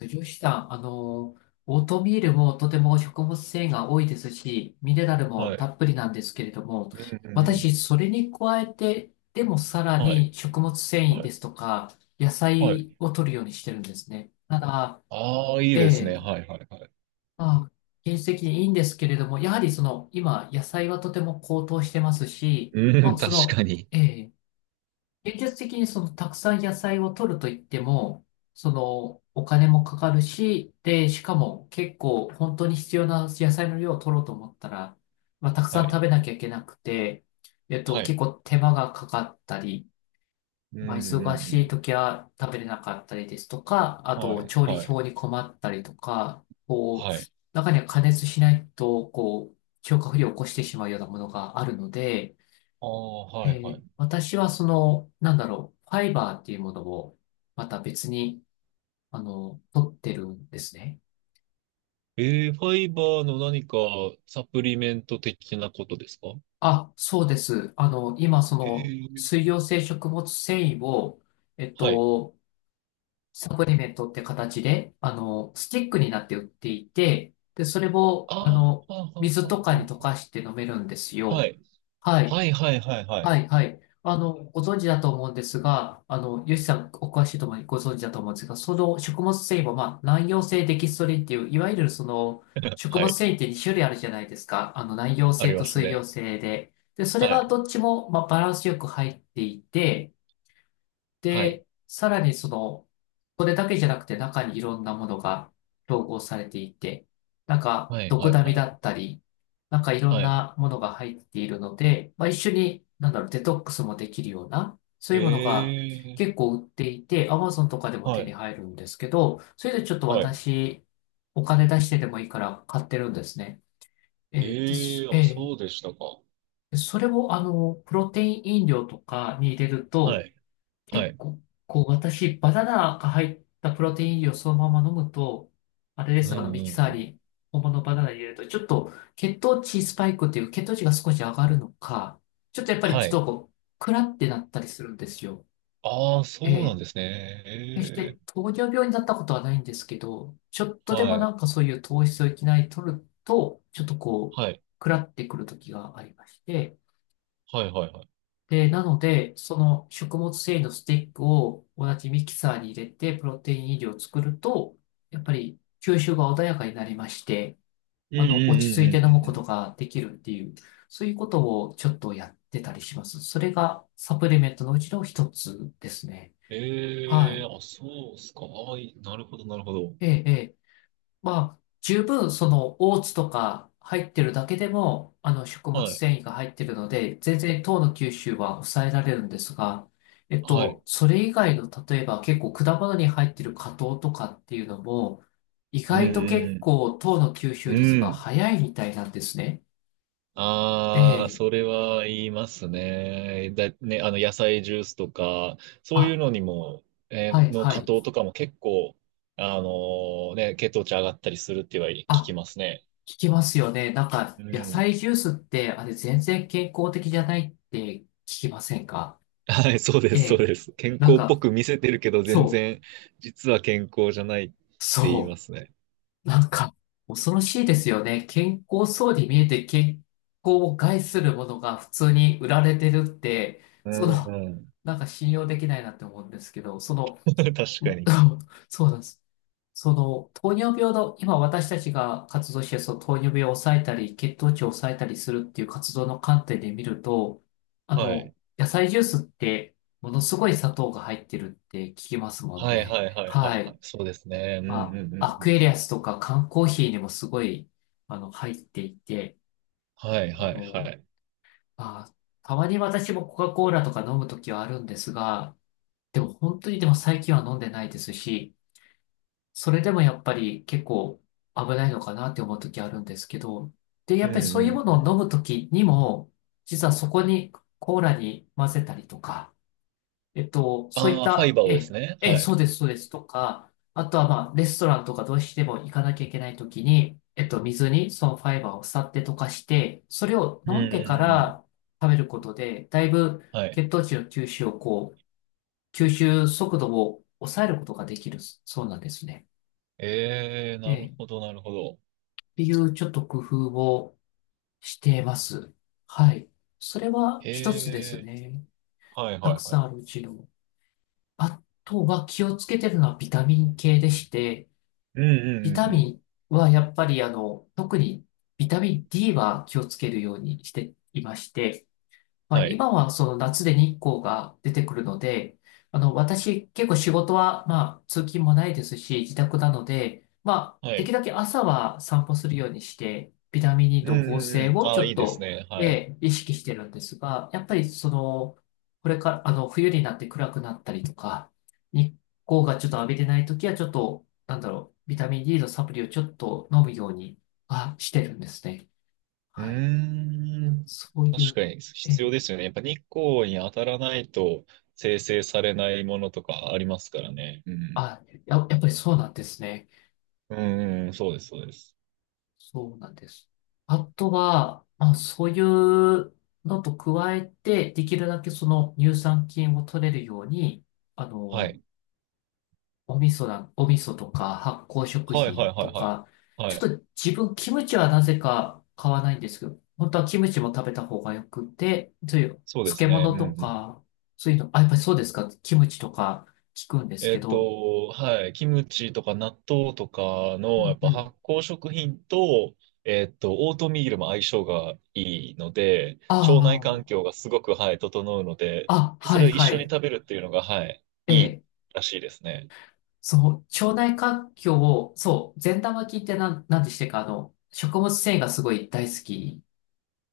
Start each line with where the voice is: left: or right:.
left: 女子さん、オートミールもとても食物繊維が多いですし、ミネラルも
right: は
left: た
right: い。
left: っぷりなんですけれども、
right: うんうんうん。
left: 私、それに加えて、でもさら
right: はい。
left: に食物繊維
right: は
left: で
right: い。
left: すとか、野
right: はい。
left: 菜を取るようにしてるんですね。ただ、
right: ああ、いい
left: え
right: ですね。
left: え、
right: はい。はい。はい。
left: まあ、現実的にいいんですけれども、やはり今、野菜はとても高騰してますし、ま
right: うん、
left: あ、そ
right: 確
left: の、
right: かに。
left: ええ現実的にそのたくさん野菜を取ると言っても、そのお金もかかるし、で、しかも結構本当に必要な野菜の量を取ろうと思ったら、たくさ
right: は
left: ん食
right: い。
left: べなきゃいけなくて、
right: は
left: 結
right: い。
left: 構手間がかかったり、
right: うんう
left: 忙
right: んう
left: しい
right: ん。
left: 時は食べれなかったりですとか、あ
right: は
left: と
right: い。
left: 調理
right: はい。
left: 表に困ったりとか、
right: はい。
left: 中には加熱しないと、消化不良を起こしてしまうようなものがあるので、
right: ああ、
left: え
right: はい。はい。
left: 私はその、ファイバーっていうものを、また別に、取ってるんですね。
right: えー、ファイバーの何かサプリメント的なことですか？
left: あ、そうです。今、
right: えー、
left: 水溶性食物繊維を、えっ
right: はい。
left: と、サプリメントって形で、スティックになって売っていて、で、それ
right: あ
left: を、
right: あ、はあはあは
left: 水と
right: あ
left: かに溶
right: は
left: かして飲めるんです
right: あは
left: よ。
right: い。
left: はい。
right: はい。はい。はい。は
left: は
right: い。
left: い、はい。ご存知だと思うんですが、ヨシさん、お詳しいと思い、ご存知だと思うんですが、その食物繊維も、難溶性デキストリンっていう、いわゆるその、食
right: は
left: 物
right: い。
left: 繊維って2種類あるじゃないですか。難溶
right: あ
left: 性
right: り
left: と
right: ます
left: 水溶
right: ね。
left: 性で。で、それ
right: は
left: が
right: い。
left: どっちも、バランスよく入っていて、
right: はい。
left: で、さらにその、これだけじゃなくて中にいろんなものが統合されていて、なんか、
right: はい。
left: ドク
right: はい。
left: ダミ
right: はい。
left: だったり、なんかいろん
right: はい。
left: なものが入っているので、一緒に、デトックスもできるような、そう
right: え
left: いうものが結
right: ー、
left: 構売っていて、Amazon とかでも手
right: は
left: に
right: い。
left: 入るんですけど、それでちょっと
right: はい。
left: 私、お金出してでもいいから買ってるんですね。えーで
right: え
left: す
right: ー、あ、
left: えー
right: そうでしたか。
left: それを、プロテイン飲料とかに入れる
right: は
left: と、
right: い。は
left: 結
right: い。
left: 構、私、バナナが入ったプロテイン飲料をそのまま飲むと、あれで
right: うん
left: す、ミ
right: う
left: キサ
right: んう
left: ー
right: ん。
left: に本物のバナナ入れると、ちょっと血糖値スパイクっていう血糖値が少し上がるのか、ちょっとやっぱり
right: は
left: ちょっ
right: い。
left: とクラってなったりするんですよ。
right: ああ、
left: え
right: そうなん
left: え。
right: ですね。
left: 決し
right: え
left: て
right: え。
left: 糖尿病になったことはないんですけど、ちょっとで
right: は
left: もな
right: い。
left: んかそういう糖質をいきなり取ると、ちょっと
right: はい。
left: クラってくる時がありまして、
right: はいはいはい。
left: で、なので、その食物繊維のスティックを同じミキサーに入れて、プロテイン飲料を作ると、やっぱり吸収が穏やかになりまして、
right: うんうん
left: 落ち
right: うんう
left: 着いて
right: んう
left: 飲む
right: んう
left: こと
right: ん。
left: ができるっていう、そういうことをちょっとやってたりします。それがサプリメントのうちの一つですね。は
right: ええ、
left: い。
right: あ、そうっすか。ああ、いい、なるほどなるほど。
left: ええ、えま十分そのオーツとか入ってるだけでも、あの食物
right: はい。
left: 繊維が入ってるので、全然糖の吸収は抑えられるんですが、
right: はい。
left: それ以外の例えば結構果物に入ってる果糖とかっていうのも、意
right: う
left: 外と結
right: ん
left: 構糖の吸
right: う
left: 収
right: んう
left: 率
right: ん。
left: が
right: うん。
left: 早いみたいなんですね。え
right: ああ、
left: え。
right: それは言いますね。だ、ね、あの、野菜ジュースとか、そういう
left: あ、
right: のにも、え
left: はい
right: ーの
left: は
right: 加
left: い。
right: 糖とかも結構、あのーね、血糖値上がったりするっては聞き
left: あ、
right: ますね。
left: 聞きますよね。なんか
right: う
left: 野
right: ん。
left: 菜ジュースってあれ全然健康的じゃないって聞きませんか？
right: はい、そうで
left: え
right: す、そう
left: え。
right: です。健
left: なん
right: 康っぽ
left: か、
right: く見せてるけど、全
left: そう。
right: 然、実は健康じゃないって言いま
left: そ
right: すね。
left: う。なんか、恐ろしいですよね。健康そうに見えて健康を害するものが普通に売られてるって、
right: う
left: そ
right: ん
left: の、
right: うん。
left: なんか信用できないなって思うんですけど、その、
right: 確か
left: う
right: に。
left: そうなんです。その、糖尿病の、今私たちが活動して、その糖尿病を抑えたり、血糖値を抑えたりするっていう活動の観点で見ると、
right: はい。
left: 野菜ジュースって、ものすごい砂糖が入ってるって聞きますもん
right: はい
left: ね。
right: はいはいは
left: は
right: いは
left: い。
right: い。そうですね。うんうんうんう
left: ア
right: ん。
left: クエリアスとか缶コーヒーにもすごい、入っていて、
right: はい
left: あ
right: はい
left: の、
right: はい。
left: まあ、たまに私もコカ・コーラとか飲むときはあるんですが、でも本当にでも最近は飲んでないですし、それでもやっぱり結構危ないのかなって思うときあるんですけど、で、や
right: う
left: っ
right: ん
left: ぱりそ
right: う
left: う
right: ん
left: いうも
right: う
left: のを飲
right: ん。
left: むときにも、実はそこにコーラに混ぜたりとか、そういっ
right: ああ、ファイ
left: た、
right: バーをですね。は
left: そう
right: い。
left: です、そうです、とか、あとは、レストランとかどうしても行かなきゃいけないときに、水にそのファイバーをさって溶かして、それを
right: うんう
left: 飲
right: んう
left: んでか
right: んうん。
left: ら食べることで、だいぶ
right: はい。
left: 血糖値の吸収をこう、吸収速度を抑えることができる、そうなんですね。
right: えー、なる
left: っ
right: ほどなるほど。
left: ていうちょっと工夫をしています。はい。それは
right: え
left: 一つです
right: え
left: ね。
right: ー、はい
left: た
right: は
left: く
right: いは
left: さん
right: い。
left: あるうちの。あとは気をつけてるのはビタミン系でして、
right: うんう
left: ビ
right: んう
left: タ
right: んうん。
left: ミンはやっぱり特にビタミン D は気をつけるようにしていまして、
right: はい。
left: 今はその夏で日光が出てくるので、私結構仕事は、通勤もないですし、自宅なので、
right: は
left: でき
right: い。
left: るだけ朝は散歩するようにして、ビタミン D
right: う
left: の
right: ん
left: 合
right: うん
left: 成
right: うん。
left: を
right: あ
left: ち
right: あ、
left: ょ
right: い
left: っ
right: いです
left: と、
right: ね。はい。
left: 意識してるんですが、やっぱりその、これから、冬になって暗くなったりとか、日光がちょっと浴びてない時は、ちょっと、ビタミン D のサプリをちょっと飲むようにはしてるんですね。
right: う
left: はい。
right: ーん。
left: そうい
right: 確
left: う、
right: かに
left: え
right: 必要で
left: ー
right: すよね。やっぱ日光に当たらないと生成されないものとかありますからね。うん。
left: あ、やっぱりそうなんですね。
right: うんうん、そうです、そうです。
left: そうなんです。あとは、そういうのと加えて、できるだけその乳酸菌を取れるように、あ
right: は
left: の、
right: い。
left: お味噌とか発酵食
right: はい、はい、
left: 品
right: は
left: と
right: い、はい。
left: か、ち
right: は
left: ょっ
right: い。
left: と自分キムチはなぜか買わないんですけど、本当はキムチも食べた方がよくて、そういう
right: そうで
left: 漬
right: すね。う
left: 物
right: んう
left: と
right: ん。
left: か、そういうの、あ、やっぱりそうですか、キムチとか聞くんです
right: え
left: け
right: っ
left: ど、
right: と、はい。キムチとか納豆とか
left: う
right: の、や
left: ん
right: っ
left: う
right: ぱ
left: ん。
right: 発酵食品と、えっと、オートミールも相性がいいので、
left: あ
right: 腸内環境がすごく、はい、整うので、
left: あ、あ、
right: そ
left: は
right: れ
left: い
right: を一
left: は
right: 緒に
left: い。
right: 食べるっていうのが、はい、いい
left: ええ
right: らしいですね。
left: そう、腸内環境を、そう、善玉菌ってなんでしてか、食物繊維がすごい大好き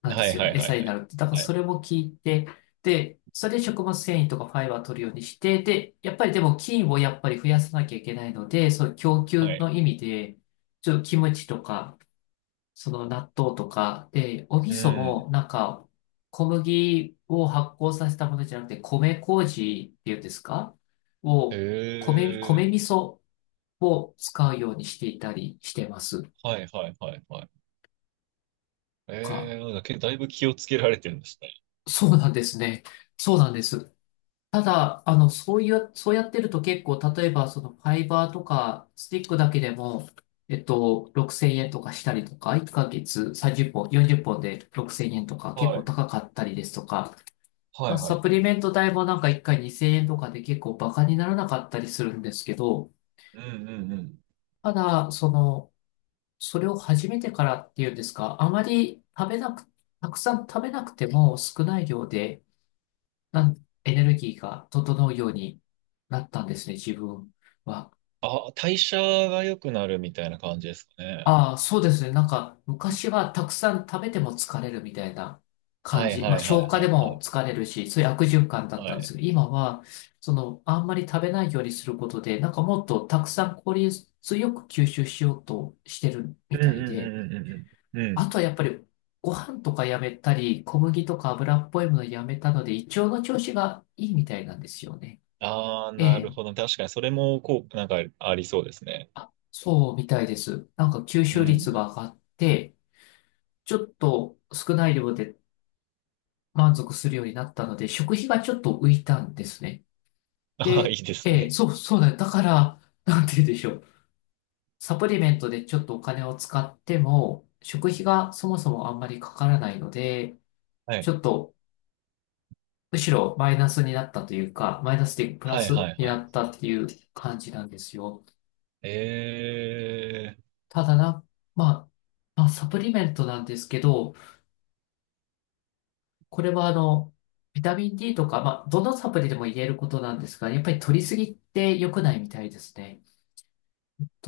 left: なんで
right: は
left: す
right: い
left: よ
right: は
left: ね。
right: いは
left: 餌
right: い
left: に
right: は
left: な
right: い。
left: るって。だから
right: は
left: そ
right: い。
left: れも聞いて、で、それで食物繊維とかファイバー取るようにして、で、やっぱりでも菌をやっぱり増やさなきゃいけないので、そう、供
right: は
left: 給
right: い。
left: の意味で、ちょっとキムチとか、その納豆とか、で、お味
right: う
left: 噌
right: ん。
left: もなんか、小麦を発酵させたものじゃなくて、米麹っていうんですか
right: え
left: を、米味
right: え。
left: 噌を使うようにしていたりしてます
right: はいはいはいはい。
left: か。
right: ええ、だけだいぶ気をつけられてるんですね。
left: そうなんですね。そうなんです。ただ、そういう、そうやってると結構、例えば、そのファイバーとか、スティックだけでも、6000円とかしたりとか、1ヶ月30本、40本で6000円とか、結
right: は
left: 構
right: い。
left: 高かったりですとか、
right: は
left: ま
right: い
left: あ、
right: は
left: サプリ
right: い。
left: メント代もなんか1回2000円とかで結構バカにならなかったりするんですけど、
right: うんうんうん。
left: ただ、それを始めてからっていうんですか、あまり食べなく、たくさん食べなくても少ない量で、エネルギーが整うようになったんですね、自分は。
right: あ、代謝が良くなるみたいな感じですかね。
left: ああ、そうですね。なんか、昔はたくさん食べても疲れるみたいな感
right: はい
left: じ。
right: は
left: まあ、
right: いは
left: 消
right: い
left: 化
right: は
left: で
right: いは
left: も
right: い。
left: 疲れるし、そういう悪循環だっ
right: は
left: たんで
right: い。
left: すけど、今は、その、あんまり食べないようにすることで、なんかもっとたくさん効率よく吸収しようとしてる
right: う
left: み
right: んう
left: たい
right: ん
left: で、
right: うんうんうんうん。うん。
left: あとはやっぱりご飯とかやめたり、小麦とか油っぽいものやめたので、胃腸の調子がいいみたいなんですよね。
right: ああ、
left: え
right: なる
left: え、
right: ほど。確かにそれもこう、なんかありそうですね。
left: そうみたいです。なんか吸
right: う
left: 収率
right: ん。
left: が上がって、ちょっと少ない量で満足するようになったので、食費がちょっと浮いたんですね。
right: ああ、い
left: で、
right: いです
left: ええ、
right: ね。
left: そうだよ。だから、なんて言うんでしょう。サプリメントでちょっとお金を使っても、食費がそもそもあんまりかからないので、
right: は
left: ち
right: い。
left: ょっとむしろマイナスになったというか、マイナスでプラ
right: はいは
left: ス
right: い
left: に
right: は
left: な
right: い。
left: ったっていう感じなんですよ。
right: ええ。
left: ただな、ままあ、サプリメントなんですけど、これはあの、ビタミン D とか、まあ、どのサプリでも言えることなんですが、やっぱり取りすぎって良くないみたいですね。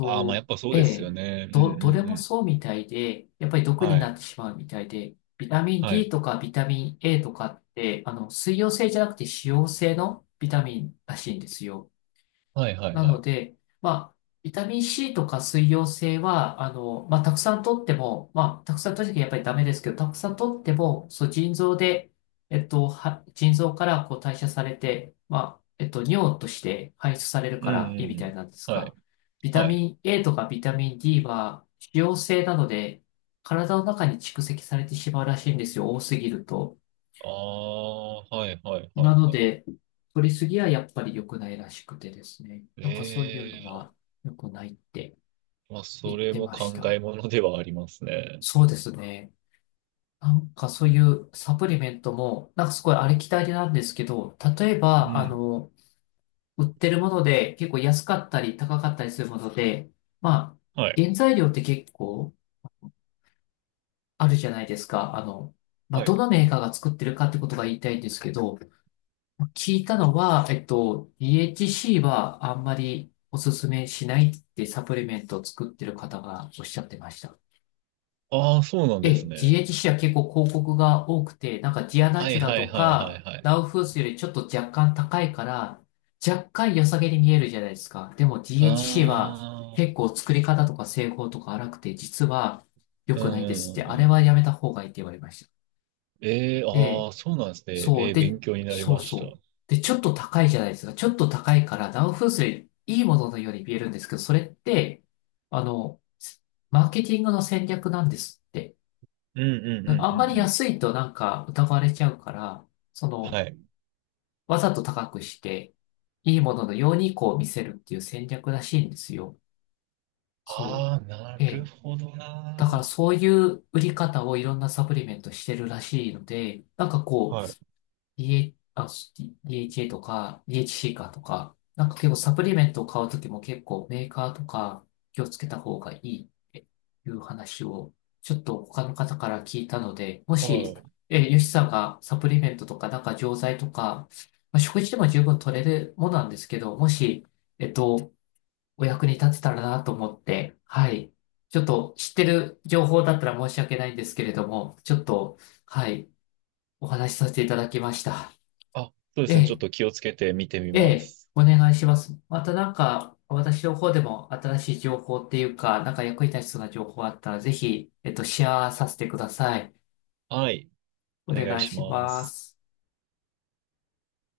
right: ああ、まあやっぱそう
left: え
right: ですよ
left: え、
right: ね。う
left: どれ
right: ん
left: も
right: うん。
left: そうみたいで、やっぱり毒
right: は
left: になっ
right: い。
left: てしまうみたいで、ビタミン
right: は
left: D
right: い。
left: とかビタミン A とかって、あの、水溶性じゃなくて脂溶性のビタミンらしいんですよ。
right: はいはい
left: な
right: は
left: の
right: い。
left: で、まあ、ビタミン C とか水溶性は、あの、まあ、たくさん取っても、まあ、たくさん取るときやっぱりダメですけど、たくさん取っても、そう、腎臓で、腎臓からこう代謝されて、まあ、尿として排出される
right: うん
left: か
right: う
left: らいいみ
right: んう
left: たい
right: ん。
left: なんです
right: は
left: が、
right: い。
left: ビタ
right: はい。
left: ミン A とかビタミン D は、脂溶性なので、体の中に蓄積されてしまうらしいんですよ、多すぎると。
right: ああ、はいはいは
left: な
right: い
left: の
right: はい。
left: で、取りすぎはやっぱり良くないらしくてですね。なんかそういうの
right: ええ
left: は良くないって
right: ー、まあ、
left: 言
right: そ
left: っ
right: れ
left: て
right: も
left: まし
right: 考
left: た。
right: えものではありますね。
left: そうですね。なんかそういうサプリメントも、なんかすごいありきたりなんですけど、例え
right: う
left: ば、あ
right: ん。
left: の、売ってるもので結構安かったり高かったりするもので、まあ、
right: はい。
left: 原材料って結構あるじゃないですか。あの、まあ、
right: は
left: ど
right: い。
left: のメーカーが作ってるかってことが言いたいんですけど、聞いたのは、DHC はあんまりおすすめしないってサプリメントを作ってる方がおっしゃってました。
right: ああ、そうなん
left: え
right: で
left: え、
right: すね。
left: DHC は結構広告が多くて、なんかジアナ
right: は
left: チュ
right: い
left: ラ
right: は
left: と
right: いはいは
left: か
right: いはい。
left: ラウフースよりちょっと若干高いから、若干良さげに見えるじゃないですか。でも
right: あ
left: DHC は結
right: あ、
left: 構作り方とか製法とか荒くて、実は良
right: うん
left: く
right: う
left: な
right: ん
left: いですっ
right: う
left: て、
right: んう
left: あれ
right: ん。
left: はやめた方がいいって言われました。
right: ええー、
left: ええ
right: ああ、そうなんですね。
left: そ
right: え
left: う、
right: え、
left: で、
right: 勉強になり
left: そう
right: ました。
left: そう。
right: う
left: で、ちょっと高いじゃないですか。ちょっと高いから、ダウン風水、いいもののように見えるんですけど、それって、あの、マーケティングの戦略なんですって。
right: んうんうんう
left: うんあんま
right: ん
left: り
right: うん。
left: 安いとなんか疑われちゃうから、その、
right: はい。
left: わざと高くして、いいもののようにこう見せるっていう戦略らしいんですよ。そう。
right: ああ、な
left: え
right: る
left: え。
right: ほど
left: だから
right: な
left: そういう売り方をいろんなサプリメントしてるらしいので、なんか
right: ー。
left: こう、
right: はい。
left: し a とか、DHC かとか、なんか結構サプリメントを買うときも結構メーカーとか気をつけた方がいいっていう話をちょっと他の方から聞いたので、も
right: は
left: し、
right: い。
left: えヨシさんがサプリメントとかなんか錠剤とか、まあ、食事でも十分取れるものなんですけど、もし、えっと、お役に立てたらなと思って、はい。ちょっと知ってる情報だったら申し訳ないんですけれども、ちょっと、はい、お話しさせていただきました。
right: あ、そうで
left: え
right: すね。ちょっ
left: え
right: と気をつけて見てみ
left: え
right: ま
left: え、
right: す。
left: お願いします。またなんか、私の方でも新しい情報っていうか、なんか役に立ちそうな情報あったら、ぜひ、シェアさせてください。
right: はい。
left: お
right: お願い
left: 願い
right: し
left: し
right: ま
left: ま
right: す。
left: す。